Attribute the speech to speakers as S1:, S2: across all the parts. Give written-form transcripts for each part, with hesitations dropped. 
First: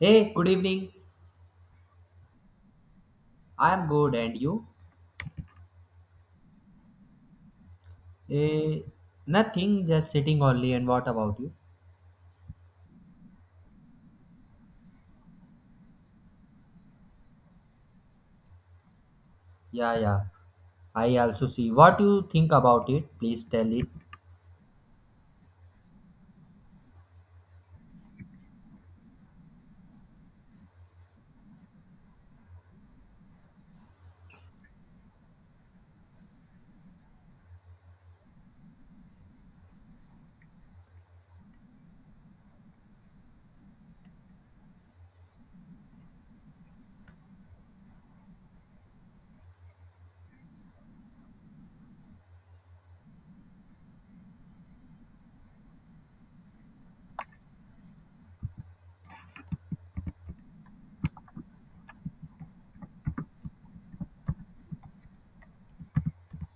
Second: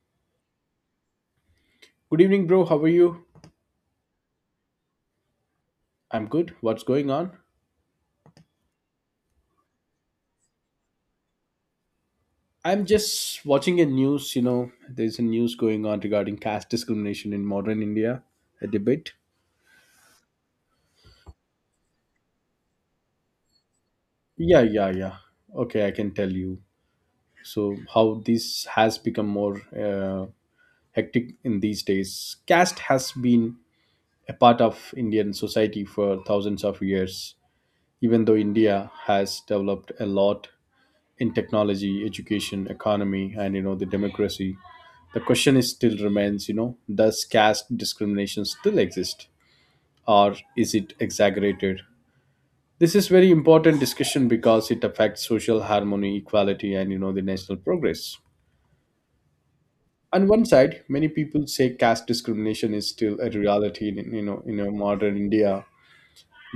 S1: Hey, good evening.
S2: Good evening, bro. How are you?
S1: I'm good, and you?
S2: I'm good. What's going on?
S1: Eh, Nothing, just sitting only. And what about you?
S2: I'm just watching a news. There's a news going on regarding caste discrimination in modern India, a debate.
S1: Yeah, yeah. I also see. What you think about it? Please tell it.
S2: Yeah, yeah, yeah. Okay, I can tell you. So, how this has become more hectic in these days. Caste has been a part of Indian society for thousands of years, even though India has developed a lot in technology, education, economy, and the democracy. The question is still remains, does caste discrimination still exist or is it exaggerated? This is very important discussion because it affects social harmony, equality, and the national progress. On one side, many people say caste discrimination is still a reality in, in a modern India.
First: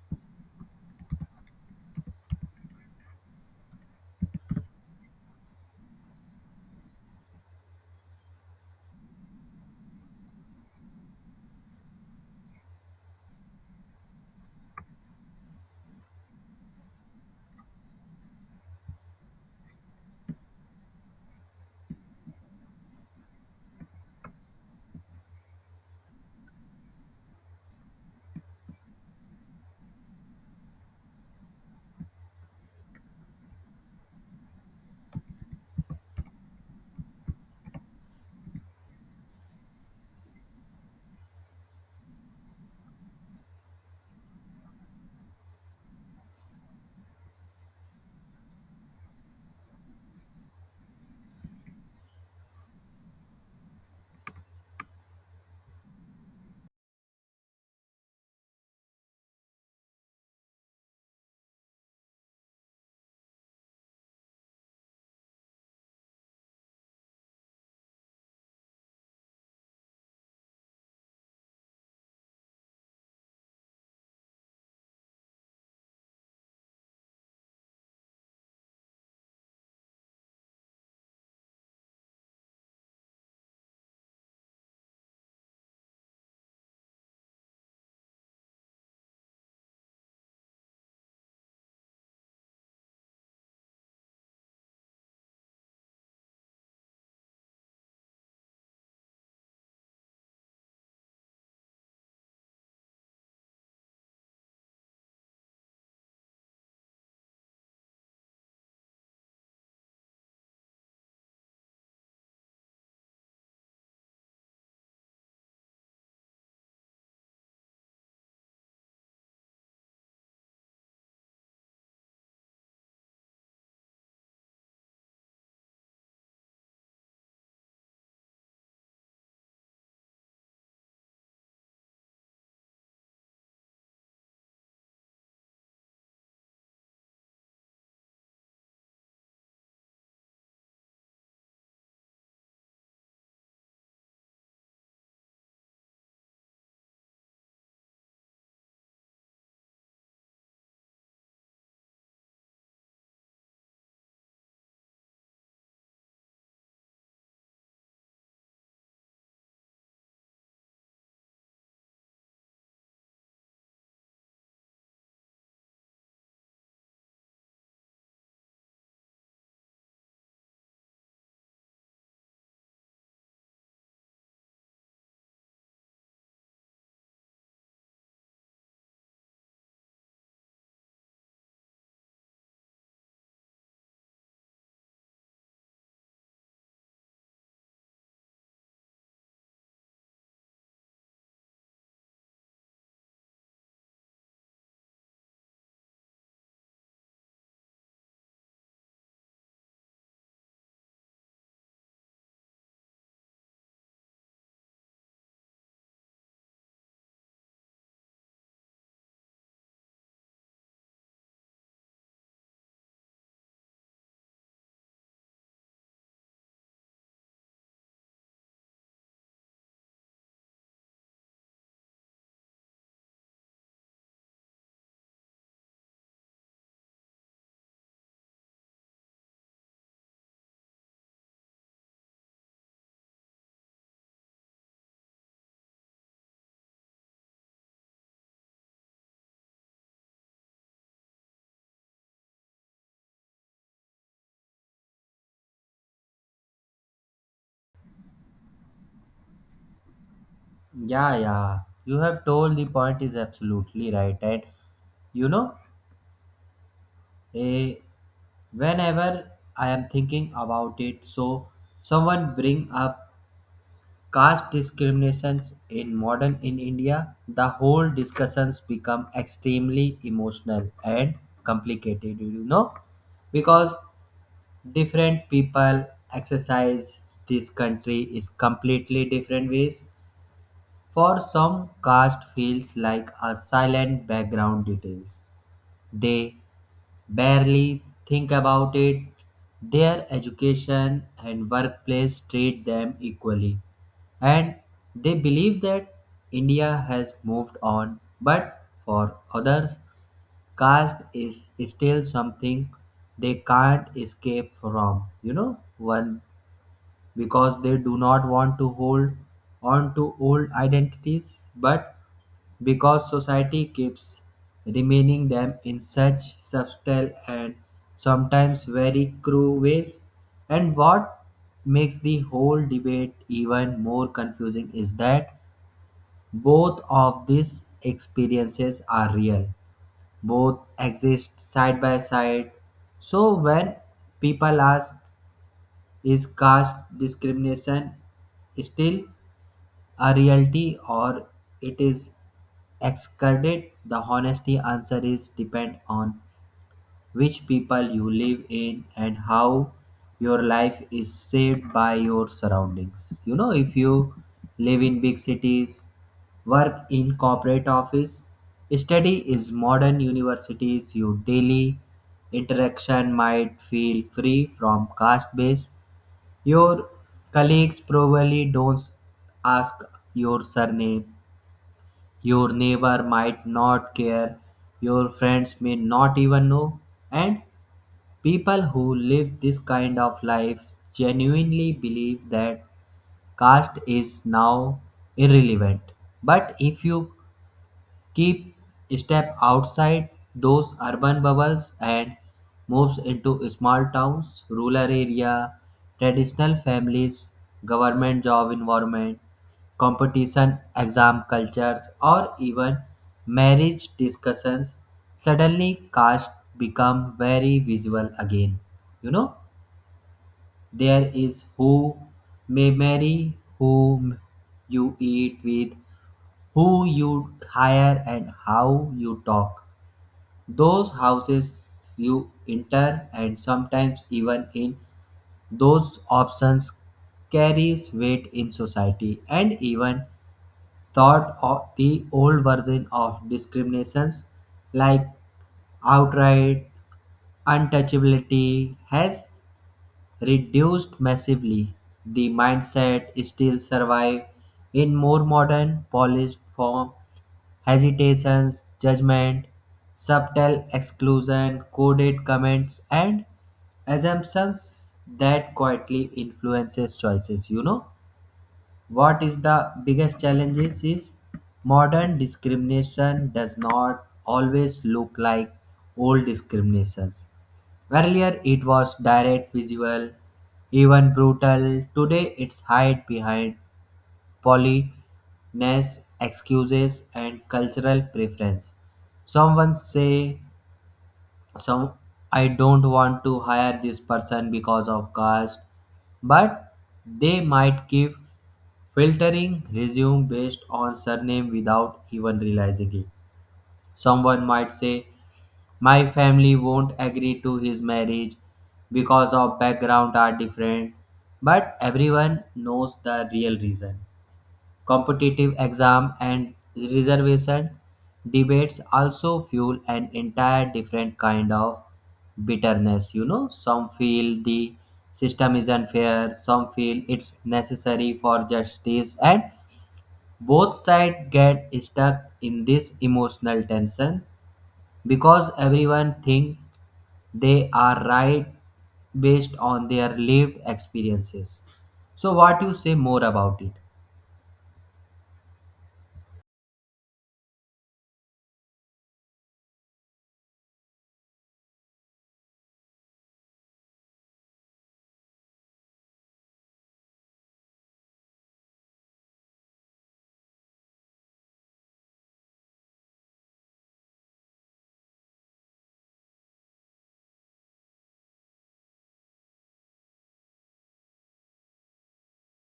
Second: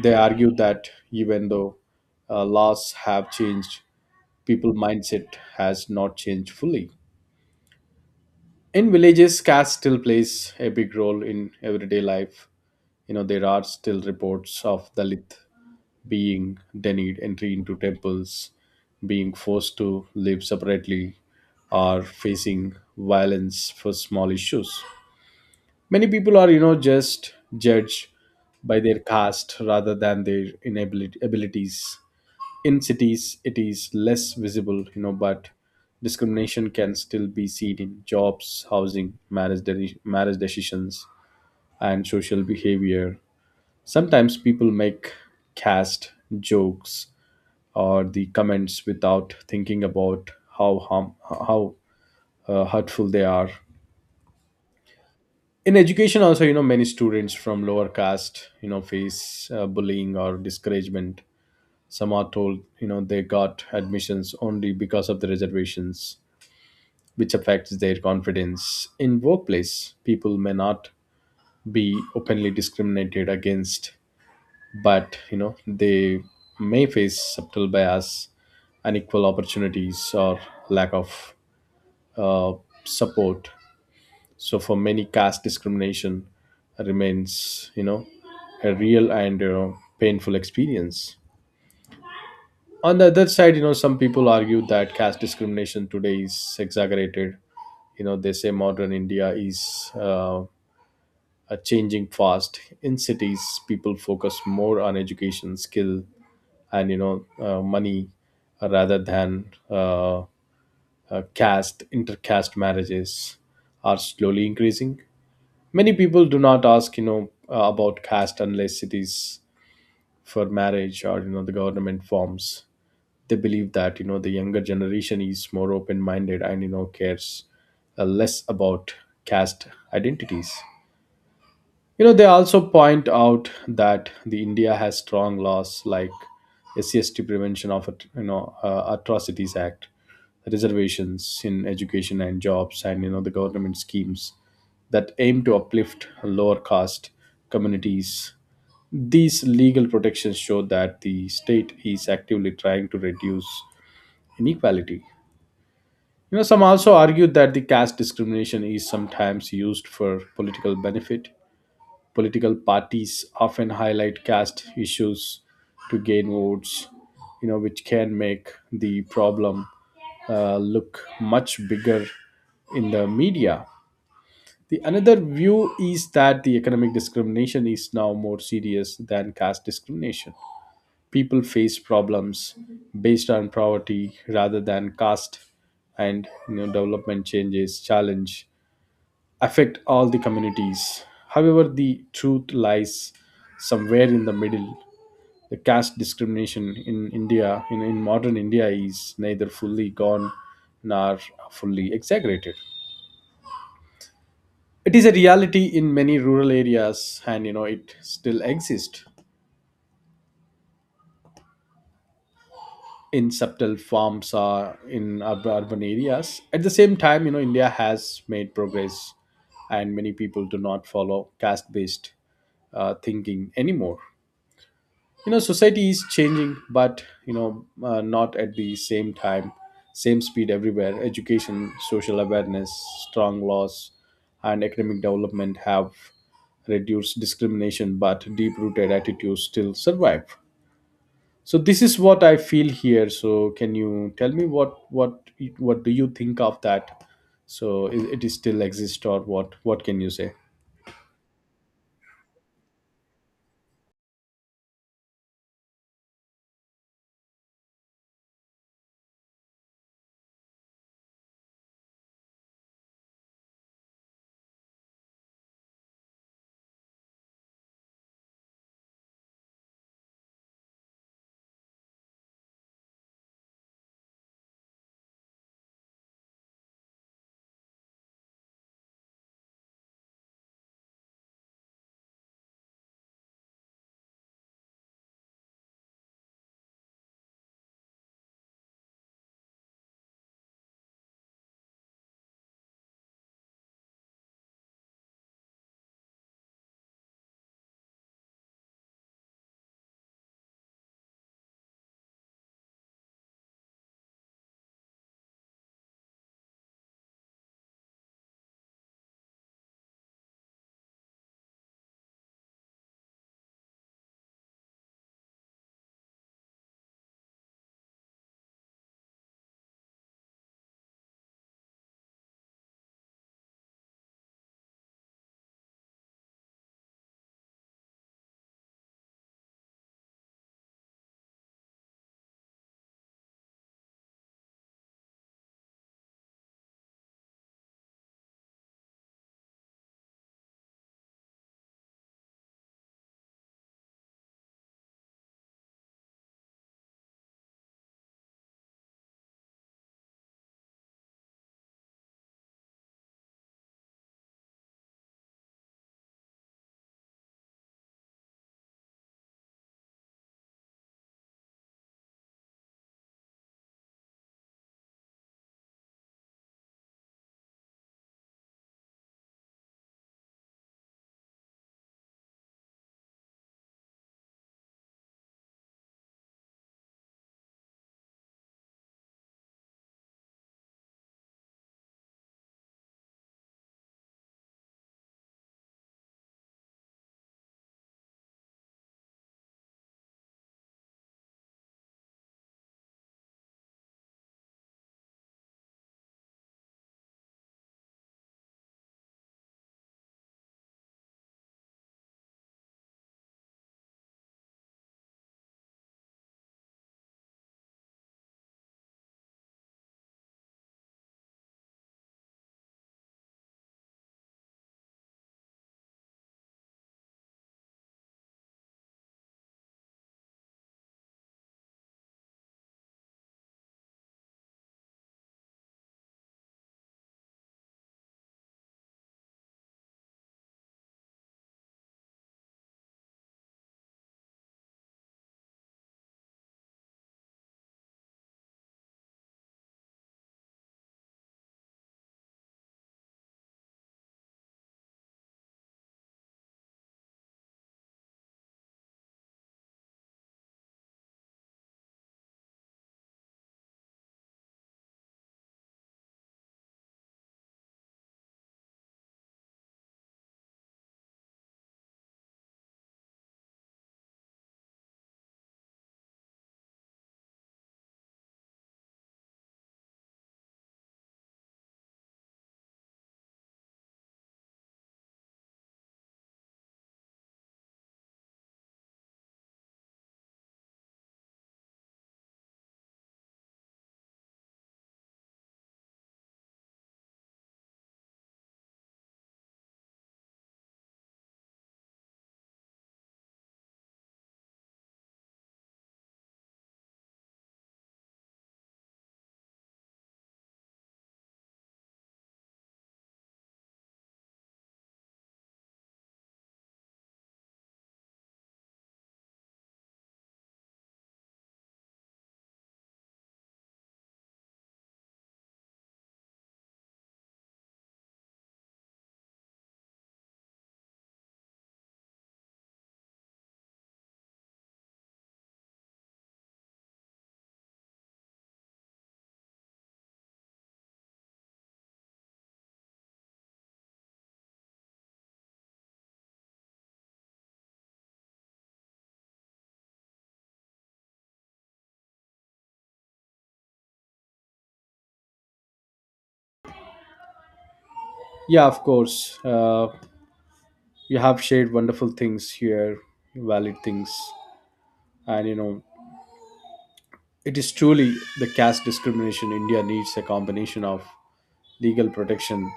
S2: They argue that even though laws have changed, people mindset has not changed fully. In villages, caste still plays a big role in everyday life. There are still reports of dalit being denied entry into temples, being forced to live separately, or facing violence for small issues. Many people are, just judged by their caste rather than their inability abilities. In cities it is less visible, but discrimination can still be seen in jobs, housing, marriage, marriage decisions, and social behavior. Sometimes people make cast jokes or the comments without thinking about how hurtful they are. In education, also, many students from lower caste, face bullying or discouragement. Some are told, they got admissions only because of the reservations, which affects their confidence. In workplace, people may not be openly discriminated against, but they may face subtle bias, unequal opportunities, or lack of uh, support. So for many, caste discrimination remains, a real and, painful experience. On the other side, some people argue that caste discrimination today is exaggerated. They say modern India is a changing fast. In cities, people focus more on education, skill, and money rather than caste. Intercaste marriages are slowly increasing. Many people do not ask, about caste unless it is for marriage or, the government forms. They believe that, the younger generation is more open minded and, cares less about caste identities. You know, they also point out that the India has strong laws like SCST Prevention of Atrocities Act, reservations in education and jobs, and the government schemes that aim to uplift lower caste communities. These legal protections show that the state is actively trying to reduce inequality. You know, some also argue that the caste discrimination is sometimes used for political benefit. Political parties often highlight caste issues to gain votes, you know, which can make the problem look much bigger in the media. The another view is that the economic discrimination is now more serious than caste discrimination. People face problems based on poverty rather than caste, and development changes challenge affect all the communities. However, the truth lies somewhere in the middle. The caste discrimination in India, in modern India, is neither fully gone nor fully exaggerated. It is a reality in many rural areas, and it still exists in subtle forms or in urban areas. At the same time, India has made progress, and many people do not follow caste-based thinking anymore. You know, society is changing, but not at the same speed everywhere. Education, social awareness, strong laws, and economic development have reduced discrimination, but deep rooted attitudes still survive. So this is what I feel here. So can you tell me what do you think of that? So it is still exist, or what can you say?
S1: Yeah, yeah. You have told the point is absolutely right. And you know, eh, whenever I am thinking about it, so someone bring up caste discriminations in modern in India, the whole discussions become extremely emotional and complicated, you know, because different people exercise this country is completely different ways. For some, caste feels like a silent background details they barely think about it. Their education and workplace treat them equally. And they believe that India has moved on, but for others, caste is still something they can't escape from, you know, one because they do not want to hold on to old identities but because society keeps remaining them in such subtle and sometimes very cruel ways. And what makes the whole debate even more confusing is that both of these experiences are real, both exist side by side. So when people ask, is caste discrimination still a reality or it is excluded, the honesty answer is depend on which people you live in and how your life is shaped by your surroundings. You know, if you live in big cities, work in corporate office, study is modern universities, your daily interaction might feel free from caste based. Your colleagues probably don't ask your surname. Your neighbor might not care. Your friends may not even know. And people who live this kind of life genuinely believe that caste is now irrelevant. But if you keep step outside those urban bubbles and moves into small towns, rural area, traditional families, government job environment, competition, exam cultures, or even marriage discussions. Suddenly, caste become very visible again. You know, there is who may marry, whom you eat with, who you hire and how you talk. Those houses you enter, and sometimes even in those options, carries weight in society, and even thought of the old version of discriminations like outright untouchability has reduced massively. The mindset still survive in more modern polished form: hesitations, judgment, subtle exclusion, coded comments, and assumptions that quietly influences choices. You know what is the biggest challenge is modern discrimination does not always look like old discriminations. Earlier, it was direct, visual, even brutal. Today, it's hide behind politeness, excuses, and cultural preference. Someone say, "Some I don't want to hire this person because of caste," but they might give filtering resume based on surname without even realizing it. Someone might say, my family won't agree to his marriage because of background are different, but everyone knows the real reason. Competitive exam and reservation debates also fuel an entire different kind of bitterness. You know, some feel the system is unfair, some feel it's necessary for justice, and both sides get stuck in this emotional tension because everyone thinks they are right based on their lived experiences. So, what you say more about it?
S2: Yeah, of course. You have shared wonderful things here, valid things. And it is truly the caste discrimination India needs a combination of legal protection,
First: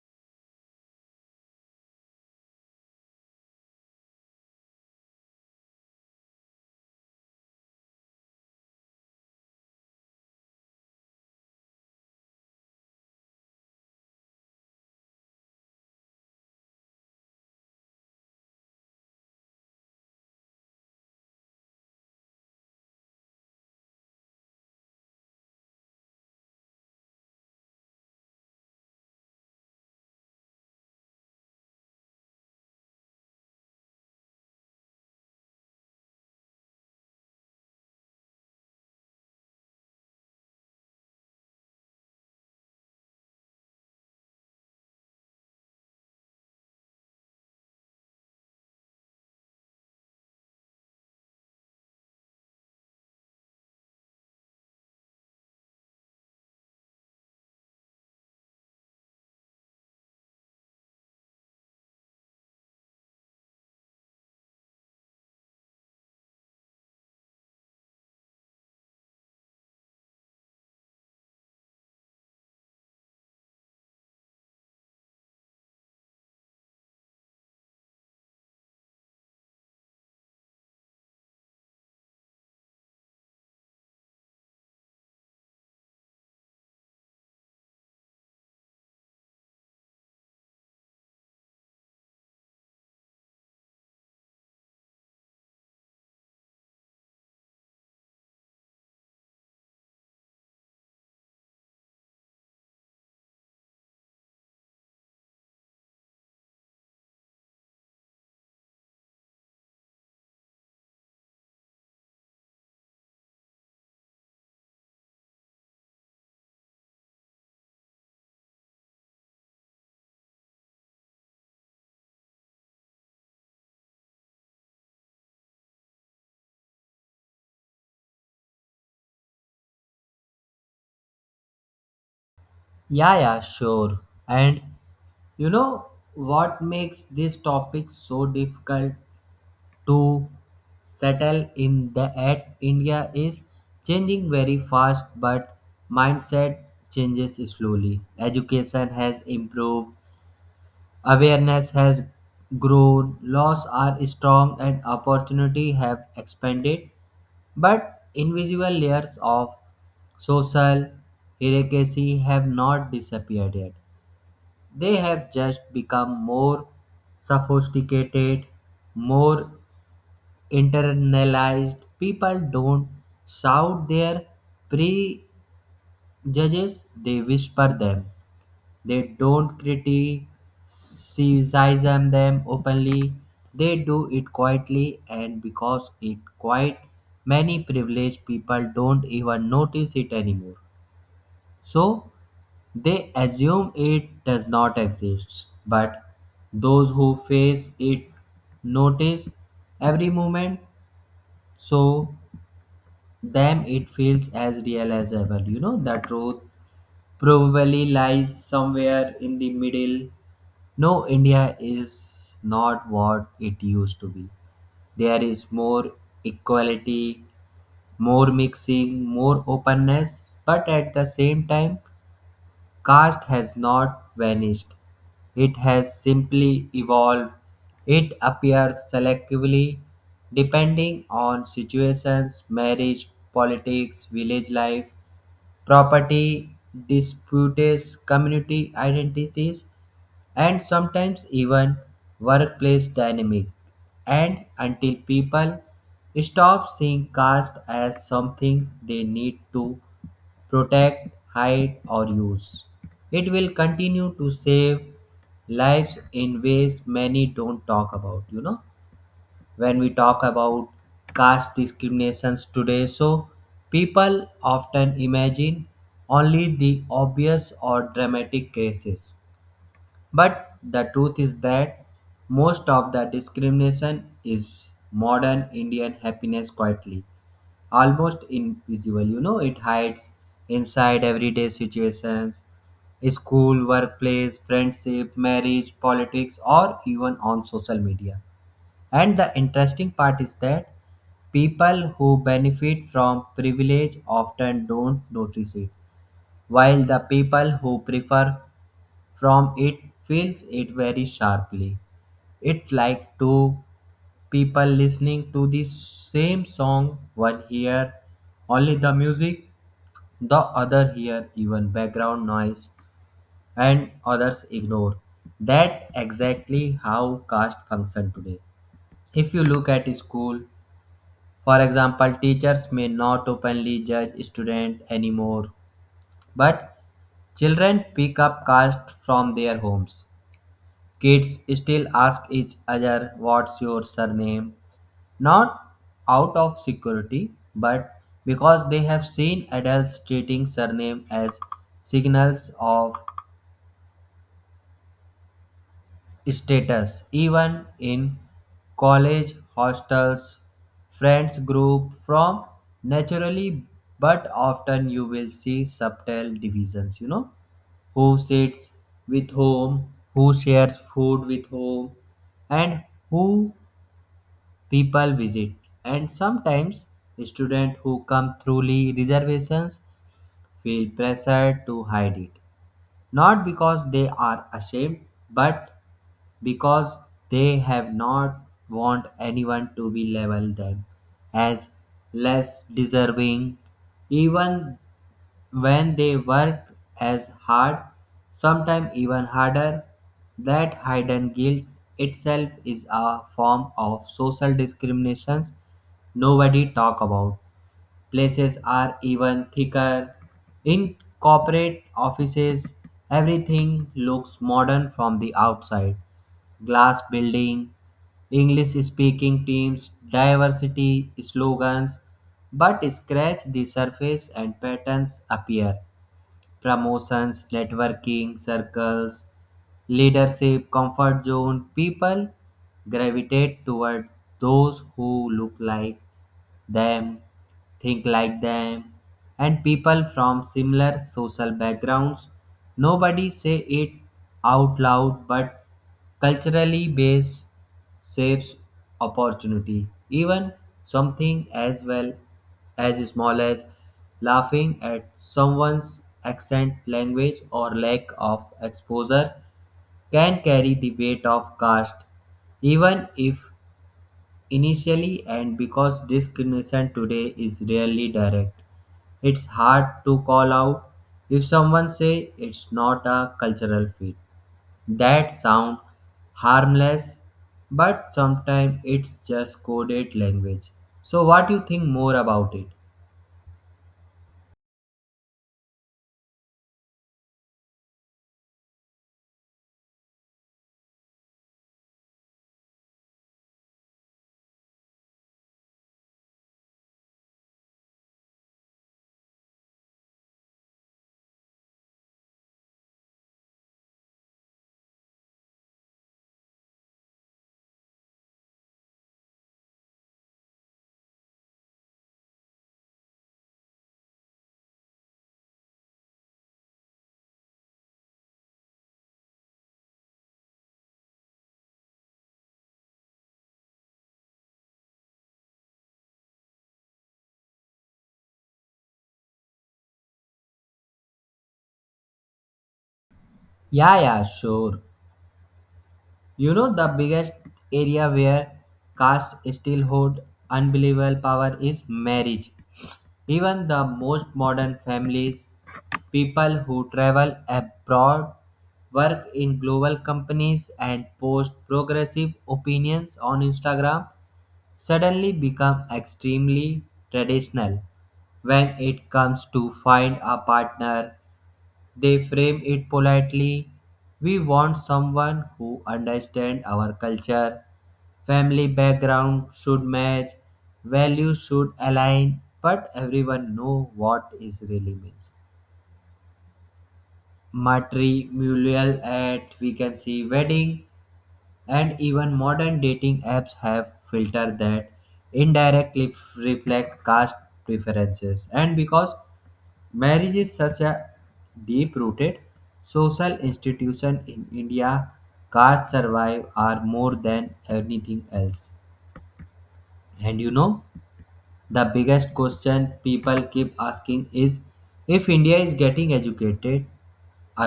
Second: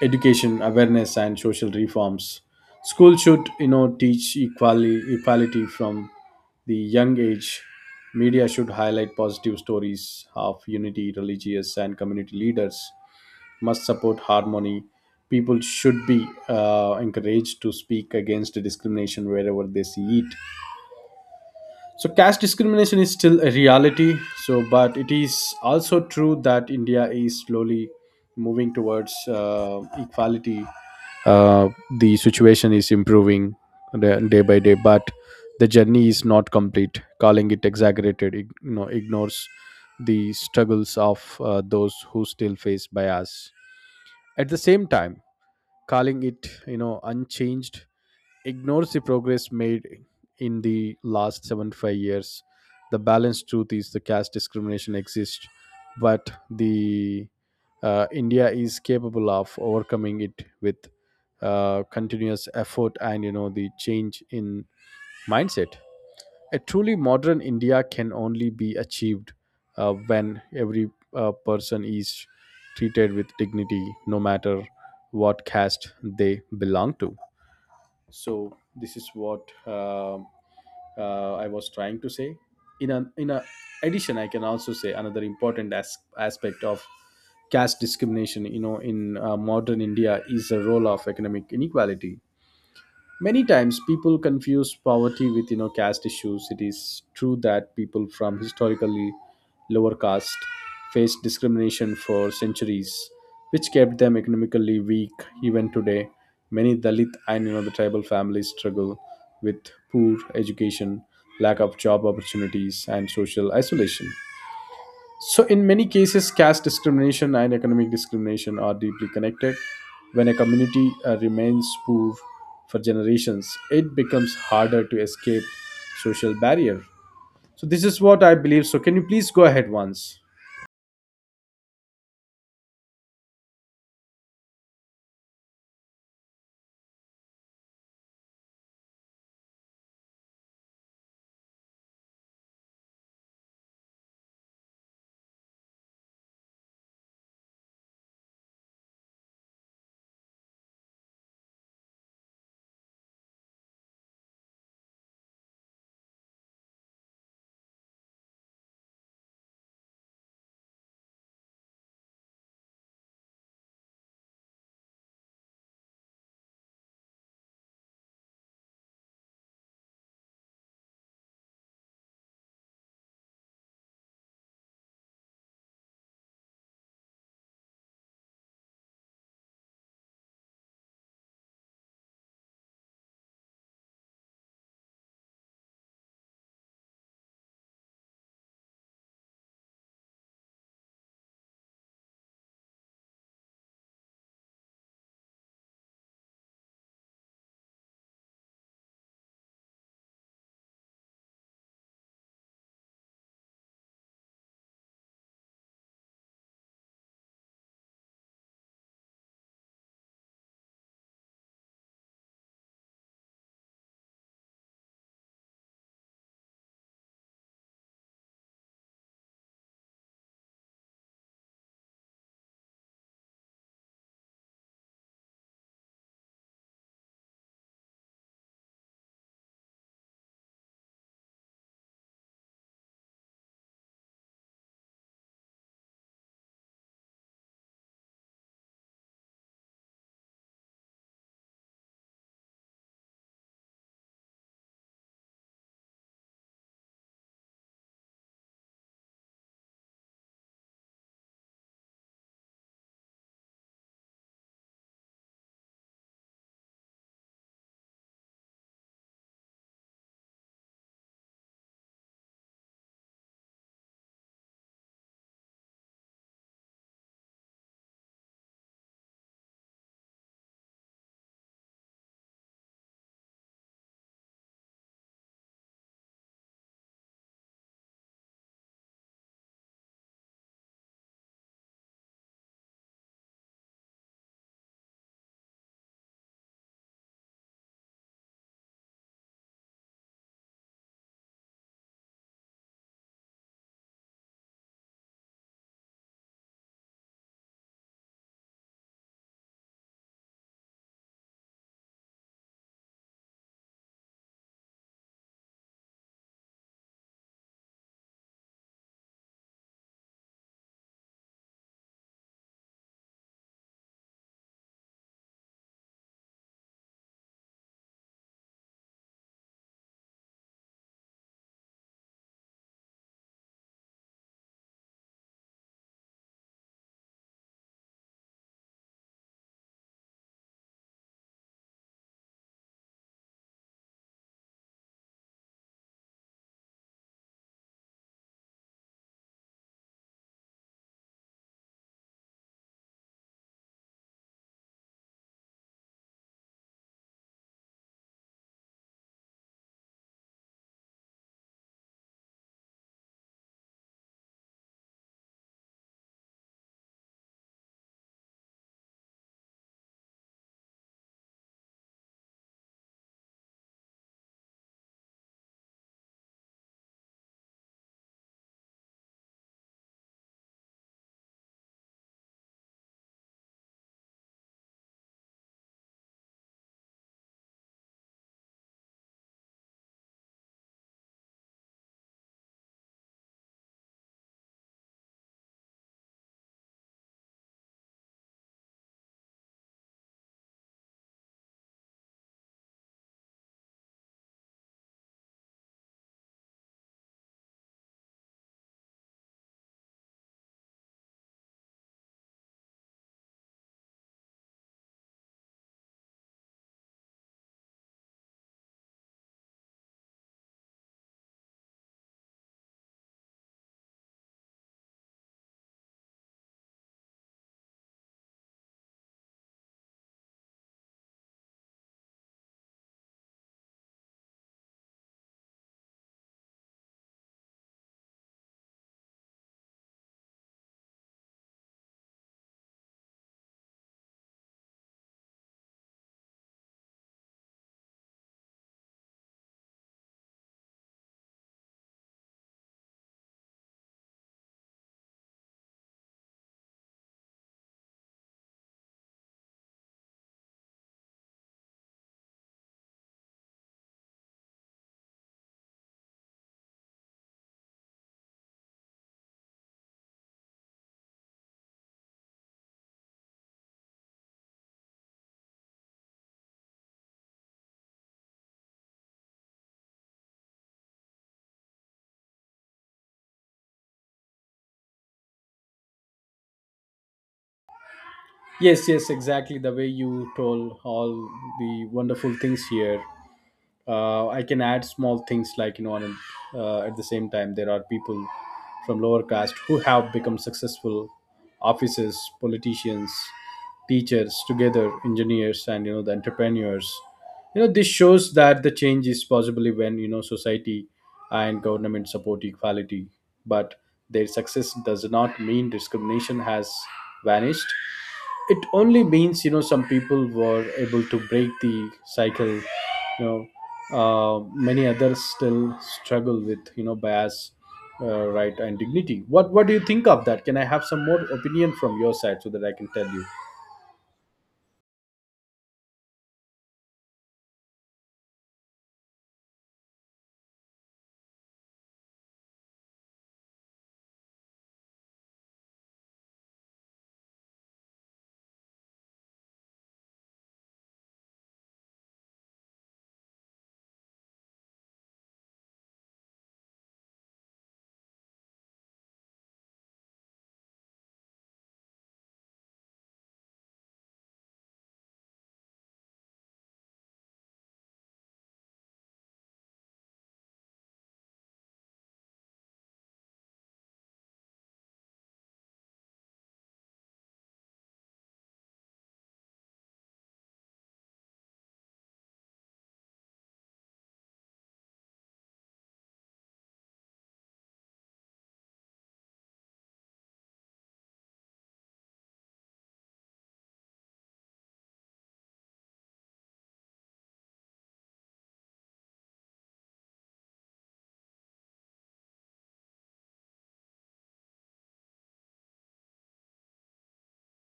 S2: education awareness, and social reforms. School should, teach equality from the young age. Media should highlight positive stories of unity. Religious and community leaders must support harmony. People should be encouraged to speak against discrimination wherever they see it. So caste discrimination is still a reality. So, but it is also true that India is slowly moving towards equality. Uh, the situation is improving day by day, but the journey is not complete. Calling it exaggerated, ignores the struggles of those who still face bias. At the same time, calling it, unchanged ignores the progress made in the last 75 years. The balanced truth is the caste discrimination exists, but the India is capable of overcoming it with continuous effort and, the change in mindset. A truly modern India can only be achieved when every person is treated with dignity, no matter what caste they belong to. So this is what I was trying to say. In an in a addition, I can also say another important aspect of caste discrimination, in modern India, is the role of economic inequality. Many times people confuse poverty with, caste issues. It is true that people from historically lower caste faced discrimination for centuries, which kept them economically weak. Even today, many dalit and, the tribal families struggle with poor education, lack of job opportunities, and social isolation. So, in many cases, caste discrimination and economic discrimination are deeply connected. When a community remains poor for generations, it becomes harder to escape social barrier. So, this is what I believe. So, can you please go ahead once?
S1: Yeah, yeah, sure. And you know what makes this topic so difficult to settle in the at India is changing very fast, but mindset changes slowly. Education has improved, awareness has grown, laws are strong, and opportunity have expanded, but invisible layers of social hierarchy have not disappeared yet. They have just become more sophisticated, more internalized. People don't shout their prejudices, they whisper them. They don't criticize them openly. They do it quietly, and because it quiet, many privileged people don't even notice it anymore. So they assume it does not exist, but those who face it notice every moment, so them it feels as real as ever. You know, the truth probably lies somewhere in the middle. No, India is not what it used to be. There is more equality, more mixing, more openness, but at the same time, caste has not vanished, it has simply evolved. It appears selectively depending on situations, marriage, politics, village life, property, disputes, community identities and sometimes even workplace dynamic, and until people stop seeing caste as something they need to protect, hide or use, it will continue to save lives in ways many don't talk about. You know, when we talk about caste discriminations today, so people often imagine only the obvious or dramatic cases, but the truth is that most of the discrimination is modern Indian happiness quietly, almost invisible. You know, it hides inside everyday situations, school, workplace, friendship, marriage, politics, or even on social media. And the interesting part is that people who benefit from privilege often don't notice it, while the people who prefer from it feels it very sharply. It's like two people listening to the same song, one hear only the music, the other hear even background noise, and others ignore. That exactly how caste function today. If you look at school, for example, teachers may not openly judge students anymore, but children pick up caste from their homes. Kids still ask each other what's your surname, not out of security, but because they have seen adults treating surname as signals of status. Even in college, hostels, friends group from naturally, but often you will see subtle divisions, you know, who sits with whom, who shares food with whom, and who people visit, and sometimes students who come through reservations feel pressured to hide it, not because they are ashamed, but because they have not want anyone to be label them as less deserving, even when they worked as hard, sometimes even harder. That hidden guilt itself is a form of social discrimination nobody talk about. Places are even thicker. In corporate offices, everything looks modern from the outside: glass building, English speaking teams, diversity slogans, but scratch the surface and patterns appear: promotions, networking, circles, leadership, comfort zone. People gravitate toward those who look like them, think like them, and people from similar social backgrounds. Nobody say it out loud, but culturally based shapes opportunity. Even something as well as small as laughing at someone's accent, language, or lack of exposure, can carry the weight of caste, even if initially, and because discrimination today is rarely direct, it's hard to call out. If someone say it's not a cultural fit, that sound harmless, but sometimes it's just coded language. So what do you think more about it?
S2: Yes, yes, exactly. The way you told all the wonderful things here. I can add small things like, on at the same time there are people from lower caste who have become successful officers, politicians, teachers together, engineers, and, the entrepreneurs. You know, this shows that the change is possibly when, society and government support equality, but their success does not mean discrimination has vanished. It only means, some people were able to break the cycle. you know many others still struggle with, bias, right and dignity. What do you think of that? Can I have some more opinion from your side so that I can tell you?
S1: Yeah, yeah, sure. You know, the biggest area where caste still hold unbelievable power is marriage. Even the most modern families, people who travel abroad, work in global companies, and post progressive opinions on Instagram suddenly become extremely traditional. When it comes to find a partner, they frame it politely. We want someone who understands our culture. Family background should match, values should align, but everyone know what is really means. Matrimonial at we can see wedding and even modern dating apps have filters that indirectly reflect caste preferences, and because marriage is such a deep rooted social institution in India, caste survive are more than anything else. And you know the biggest question people keep asking is, if India is getting educated,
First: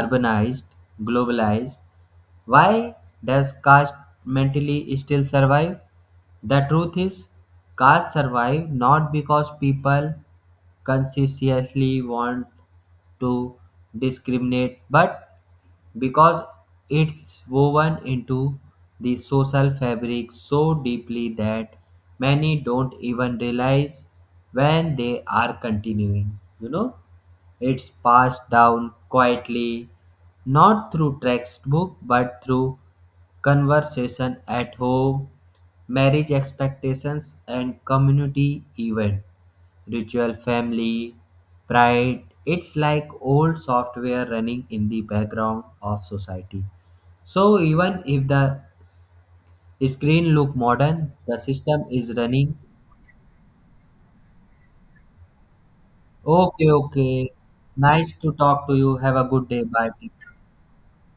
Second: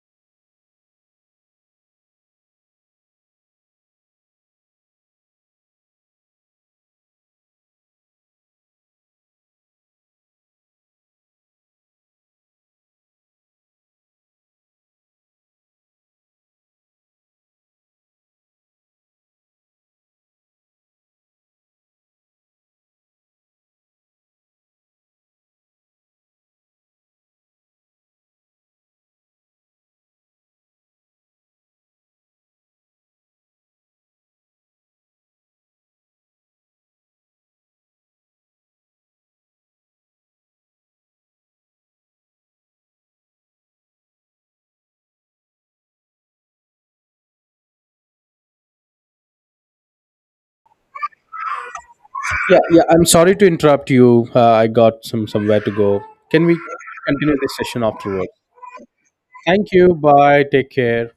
S1: urbanized, globalized, why does caste mentally still survive? The truth is, caste survive not because people consciously want to discriminate, but because it's woven into the social fabric so deeply that many don't even realize when they are continuing. You know. It's passed down quietly, not through textbook but through conversation at home, marriage expectations and community event, ritual family, pride. It's like old software running in the background of society. So even if the screen look modern, the system is running.
S2: Yeah, yeah. I'm sorry to interrupt you. I got somewhere to go. Can we
S1: Okay, okay.
S2: continue this session
S1: Nice
S2: afterwards?
S1: to talk to you. Have a good day.
S2: Thank
S1: Bye.
S2: you. Bye. Take care.